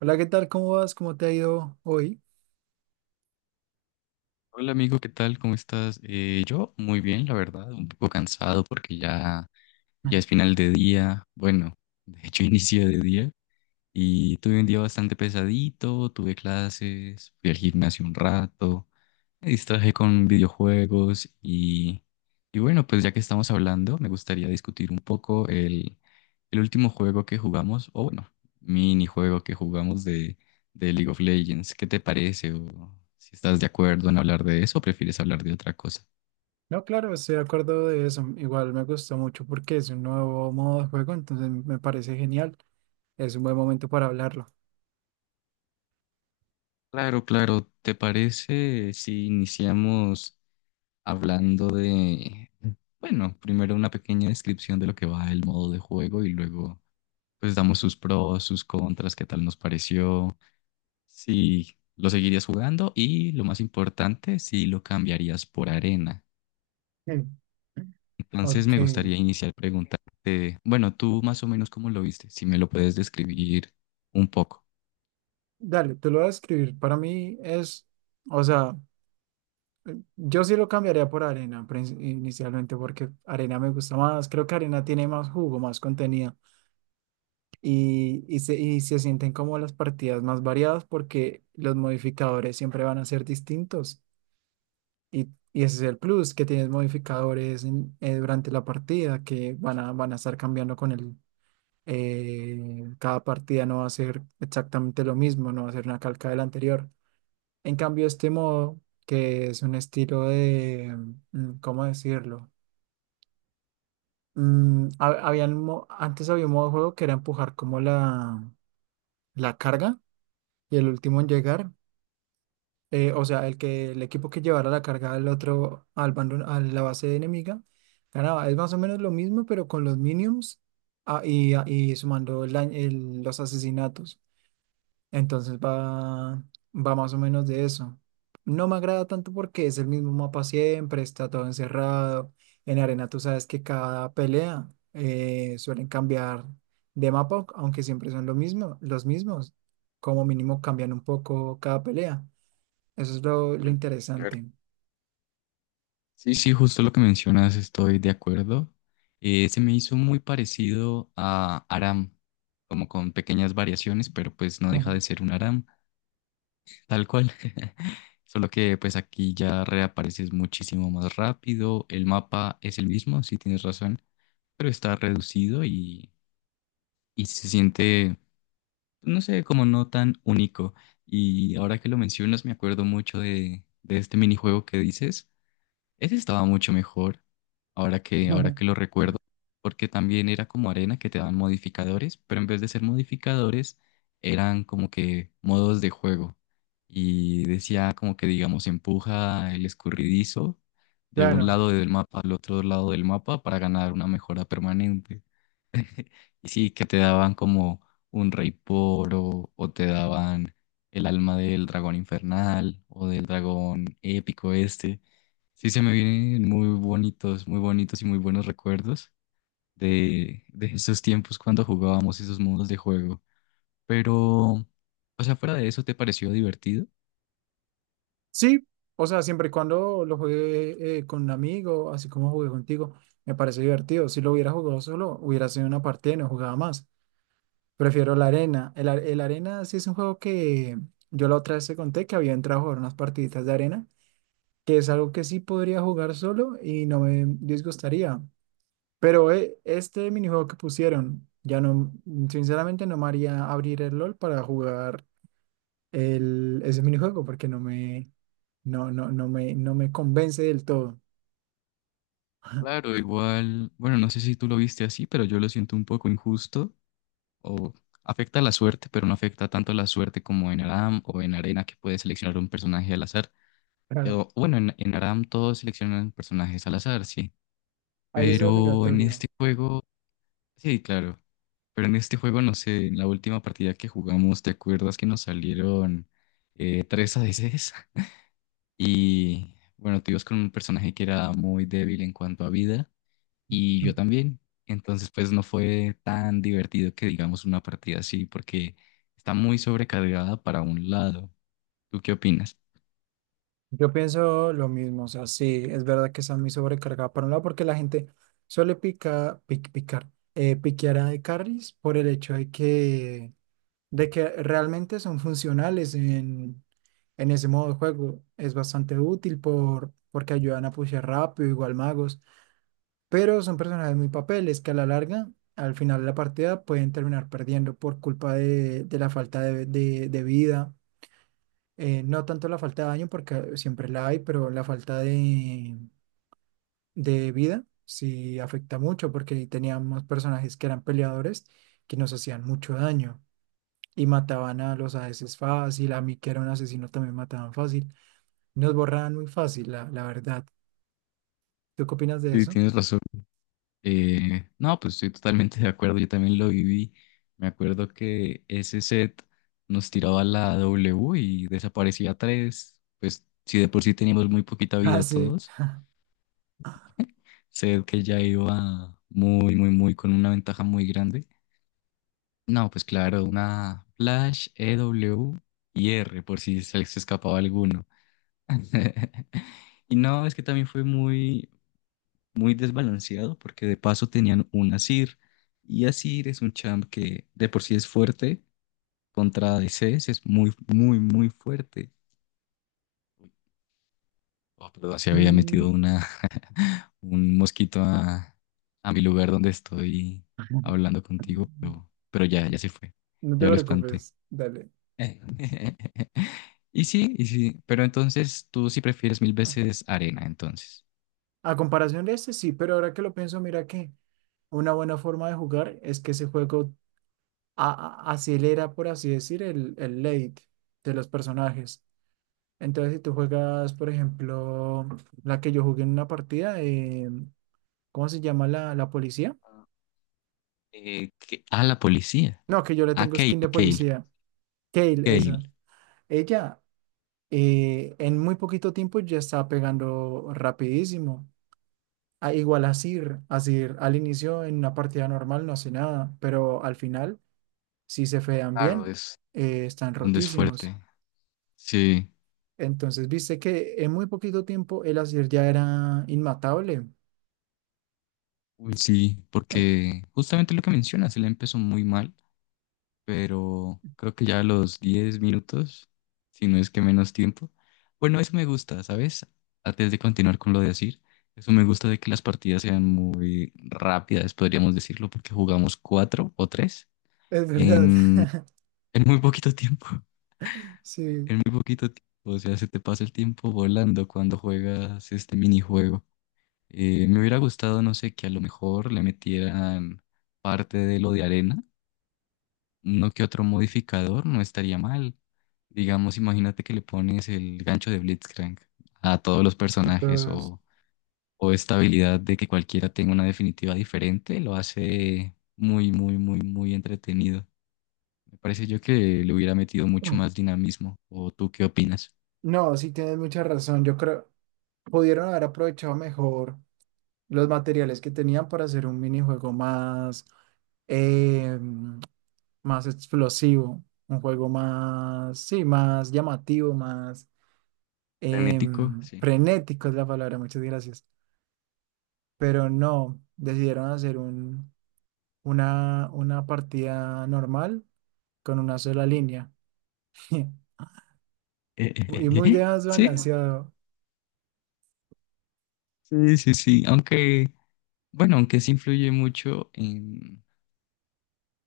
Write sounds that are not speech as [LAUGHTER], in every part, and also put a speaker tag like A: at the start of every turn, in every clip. A: Hola, ¿qué tal? ¿Cómo vas? ¿Cómo te ha ido hoy?
B: Hola amigo, ¿qué tal? ¿Cómo estás? Yo muy bien, la verdad, un poco cansado porque ya
A: Mm.
B: es final de día, bueno, de hecho [LAUGHS] inicio de día y tuve un día bastante pesadito, tuve clases, fui al gimnasio un rato, me distraje con videojuegos y bueno, pues ya que estamos hablando, me gustaría discutir un poco el último juego que jugamos, o bueno, minijuego que jugamos de League of Legends. ¿Qué te parece? O si estás de acuerdo en hablar de eso o prefieres hablar de otra cosa.
A: No, claro, estoy de acuerdo de eso. Igual me gustó mucho porque es un nuevo modo de juego, entonces me parece genial. Es un buen momento para hablarlo.
B: Claro, claro, ¿te parece si iniciamos hablando de, bueno, primero una pequeña descripción de lo que va el modo de juego y luego pues damos sus pros, sus contras, ¿qué tal nos pareció? ¿Si lo seguirías jugando y lo más importante, si lo cambiarías por arena?
A: Mm.
B: Entonces
A: Ok,
B: me gustaría iniciar preguntarte, bueno, tú más o menos cómo lo viste, si me lo puedes describir un poco.
A: dale, te lo voy a escribir. Para mí es, o sea, yo sí lo cambiaría por arena inicialmente porque arena me gusta más. Creo que arena tiene más jugo, más contenido y se sienten como las partidas más variadas porque los modificadores siempre van a ser distintos. Y, y ese es el plus, que tienes modificadores durante la partida que van a estar cambiando con cada partida no va a ser exactamente lo mismo, no va a ser una calca de la anterior. En cambio, este modo, que es un estilo de... ¿Cómo decirlo? Antes había un modo de juego que era empujar como la carga y el último en llegar. O sea, el que el equipo que llevara la carga al otro, al bando, a la base enemiga, ganaba. Es más o menos lo mismo, pero con los minions y sumando el los asesinatos. Entonces va, va más o menos de eso. No me agrada tanto porque es el mismo mapa siempre, está todo encerrado. En arena tú sabes que cada pelea suelen cambiar de mapa, aunque siempre son lo mismo, los mismos. Como mínimo cambian un poco cada pelea. Eso es lo
B: Mm, claro.
A: interesante.
B: Sí, sí, justo lo que mencionas, estoy de acuerdo. Se me hizo muy parecido a Aram, como con pequeñas variaciones, pero pues no
A: [LAUGHS] Ajá.
B: deja de ser un Aram. Tal cual. [LAUGHS] Solo que pues aquí ya reapareces muchísimo más rápido. El mapa es el mismo, sí tienes razón, pero está reducido y se siente, no sé, como no tan único. Y ahora que lo mencionas, me acuerdo mucho de este minijuego que dices. Ese estaba mucho mejor, ahora
A: Ajá.
B: que lo recuerdo, porque también era como arena que te daban modificadores, pero en vez de ser modificadores, eran como que modos de juego. Y decía como que, digamos, empuja el escurridizo de un
A: Claro.
B: lado del mapa al otro lado del mapa para ganar una mejora permanente. Y sí, que te daban como un rey poro o te daban el alma del dragón infernal o del dragón épico este. Sí, se me vienen muy bonitos y muy buenos recuerdos de esos tiempos cuando jugábamos esos modos de juego. Pero, o sea, fuera de eso, ¿te pareció divertido?
A: Sí, o sea, siempre y cuando lo juegue con un amigo, así como jugué contigo, me parece divertido. Si lo hubiera jugado solo, hubiera sido una partida y no jugaba más. Prefiero la arena. El arena sí es un juego que yo la otra vez te conté que había entrado a jugar unas partiditas de arena, que es algo que sí podría jugar solo y no me disgustaría. Pero este minijuego que pusieron, ya no, sinceramente no me haría abrir el LOL para jugar ese minijuego porque no me, no, no, no me, no me convence del todo. [LAUGHS]
B: Claro, igual, bueno, no sé si tú lo viste así, pero yo lo siento un poco injusto o afecta la suerte, pero no afecta tanto la suerte como en Aram o en Arena que puedes seleccionar un personaje al azar.
A: Claro,
B: Bueno, en Aram todos seleccionan personajes al azar, sí,
A: ahí es
B: pero en
A: obligatorio.
B: este juego, sí, claro. Pero en este juego, no sé, en la última partida que jugamos, ¿te acuerdas que nos salieron tres ADCs? Y bueno, tú ibas con un personaje que era muy débil en cuanto a vida y yo también. Entonces, pues no fue tan divertido que digamos una partida así porque está muy sobrecargada para un lado. ¿Tú qué opinas?
A: Yo pienso lo mismo, o sea, sí, es verdad que está muy sobrecargada por un lado porque la gente picar, piquear a de carries por el hecho de que realmente son funcionales en ese modo de juego. Es bastante útil porque ayudan a pushear rápido, igual magos. Pero son personajes muy papeles que a la larga, al final de la partida, pueden terminar perdiendo por culpa de la falta de vida. No tanto la falta de daño, porque siempre la hay, pero la falta de vida sí afecta mucho, porque teníamos personajes que eran peleadores que nos hacían mucho daño y mataban a los ADCs fácil, a mí que era un asesino también mataban fácil. Nos borraban muy fácil, la verdad. ¿Tú qué opinas de
B: Sí,
A: eso?
B: tienes
A: [LAUGHS]
B: razón. No, pues estoy totalmente de acuerdo, yo también lo viví. Me acuerdo que ese set nos tiraba la W y desaparecía tres. Pues si de por sí teníamos muy poquita
A: Ah,
B: vida
A: sí.
B: todos, set que ya iba muy, muy, muy con una ventaja muy grande. No, pues claro, una Flash, E W y R por si se les escapaba alguno. [LAUGHS] Y no, es que también fue muy, muy desbalanceado porque de paso tenían un Asir y Asir es un champ que de por sí es fuerte contra DCs, es muy muy muy fuerte. Oh, perdón, se había
A: Mm.
B: metido una [LAUGHS] un mosquito a mi lugar donde estoy hablando contigo,
A: [LAUGHS]
B: pero ya se fue.
A: No te
B: Ya lo espanté.
A: preocupes, dale.
B: [LAUGHS] Y sí, pero entonces tú sí prefieres mil veces arena, entonces.
A: A comparación de este, sí, pero ahora que lo pienso, mira que una buena forma de jugar es que ese juego acelera, por así decir, el late de los personajes. Entonces, si tú juegas, por ejemplo, la que yo jugué en una partida de, ¿cómo se llama la policía?
B: A la policía.
A: No, que yo le
B: A
A: tengo skin de policía. Kale,
B: Kale.
A: esa. Ella, en muy poquito tiempo ya estaba pegando rapidísimo. Igual a Sir al inicio en una partida normal no hace nada, pero al final, si se fean
B: Claro,
A: bien,
B: es
A: están
B: donde es
A: rotísimos.
B: fuerte. Sí,
A: Entonces, viste que en muy poquito tiempo el Azir ya era inmatable.
B: uy, sí,
A: Eh,
B: porque justamente lo que mencionas, él empezó muy mal, pero creo que ya a los 10 minutos, si no es que menos tiempo. Bueno, eso me gusta, ¿sabes? Antes de continuar con lo de decir, eso me gusta de que las partidas sean muy rápidas, podríamos decirlo, porque jugamos cuatro o tres
A: Es verdad.
B: en,
A: [LAUGHS]
B: en muy poquito tiempo, [LAUGHS]
A: Sí.
B: en muy poquito tiempo. O sea, se te pasa el tiempo volando cuando juegas este minijuego. Me hubiera gustado, no sé, que a lo mejor le metieran parte de lo de arena, no que otro modificador, no estaría mal. Digamos, imagínate que le pones el gancho de Blitzcrank a todos los personajes
A: entonces,
B: o esta habilidad de que cualquiera tenga una definitiva diferente, lo hace muy, muy, muy, muy entretenido. Me parece yo que le hubiera metido mucho
A: mm.
B: más dinamismo. ¿O tú qué opinas?
A: No, sí tienes mucha razón. Yo creo pudieron haber aprovechado mejor los materiales que tenían para hacer un minijuego más. eh, Más explosivo, un juego más, sí, más llamativo, más
B: Frenético, sí.
A: frenético es la palabra, muchas gracias. Pero no, decidieron hacer una partida normal con una sola línea [LAUGHS] y muy
B: [LAUGHS] Sí,
A: desbalanceado.
B: sí, sí, sí. Aunque... bueno, aunque sí influye mucho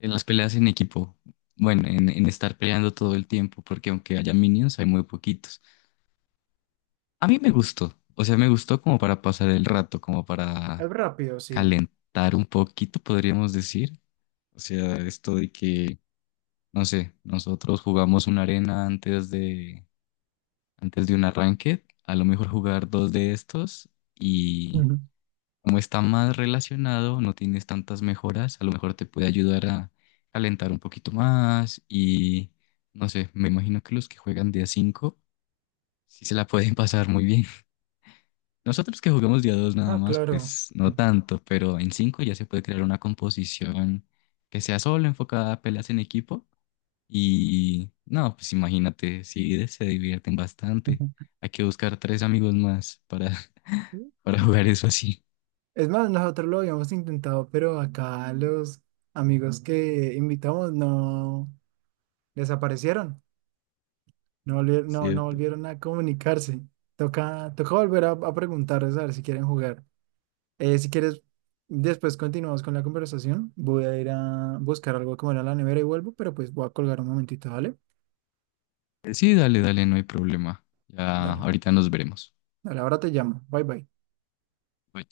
B: en las peleas en equipo. Bueno, en estar peleando todo el tiempo, porque aunque haya minions, hay muy poquitos. A mí me gustó, o sea, me gustó como para pasar el rato, como para
A: Es rápido, sí.
B: calentar un poquito, podríamos decir. O sea, esto de que, no sé, nosotros jugamos una arena antes antes de un arranque, a lo mejor jugar dos de estos.
A: Ujú.
B: Como está más relacionado, no tienes tantas mejoras, a lo mejor te puede ayudar a calentar un poquito más y no sé, me imagino que los que juegan día 5 sí se la pueden [LAUGHS] pasar muy bien. [LAUGHS] Nosotros que jugamos día 2 nada
A: Ah,
B: más,
A: claro.
B: pues no tanto, pero en 5 ya se puede crear una composición que sea solo enfocada a peleas en equipo y no, pues imagínate, sí se divierten bastante.
A: Ujú.
B: Hay que buscar tres amigos más para, [LAUGHS] para jugar eso así,
A: Es más, nosotros lo habíamos intentado, pero acá los amigos que invitamos no desaparecieron. No, no
B: ¿cierto?
A: volvieron a comunicarse. Toca volver a preguntarles a ver si quieren jugar. Si quieres, después continuamos con la conversación. Voy a ir a buscar algo como era la nevera y vuelvo, pero pues voy a colgar un momentito, ¿vale?
B: Sí, dale, dale, no hay problema. Ya
A: Dale,
B: ahorita nos veremos.
A: dale, ahora te llamo. Bye bye.
B: Bye.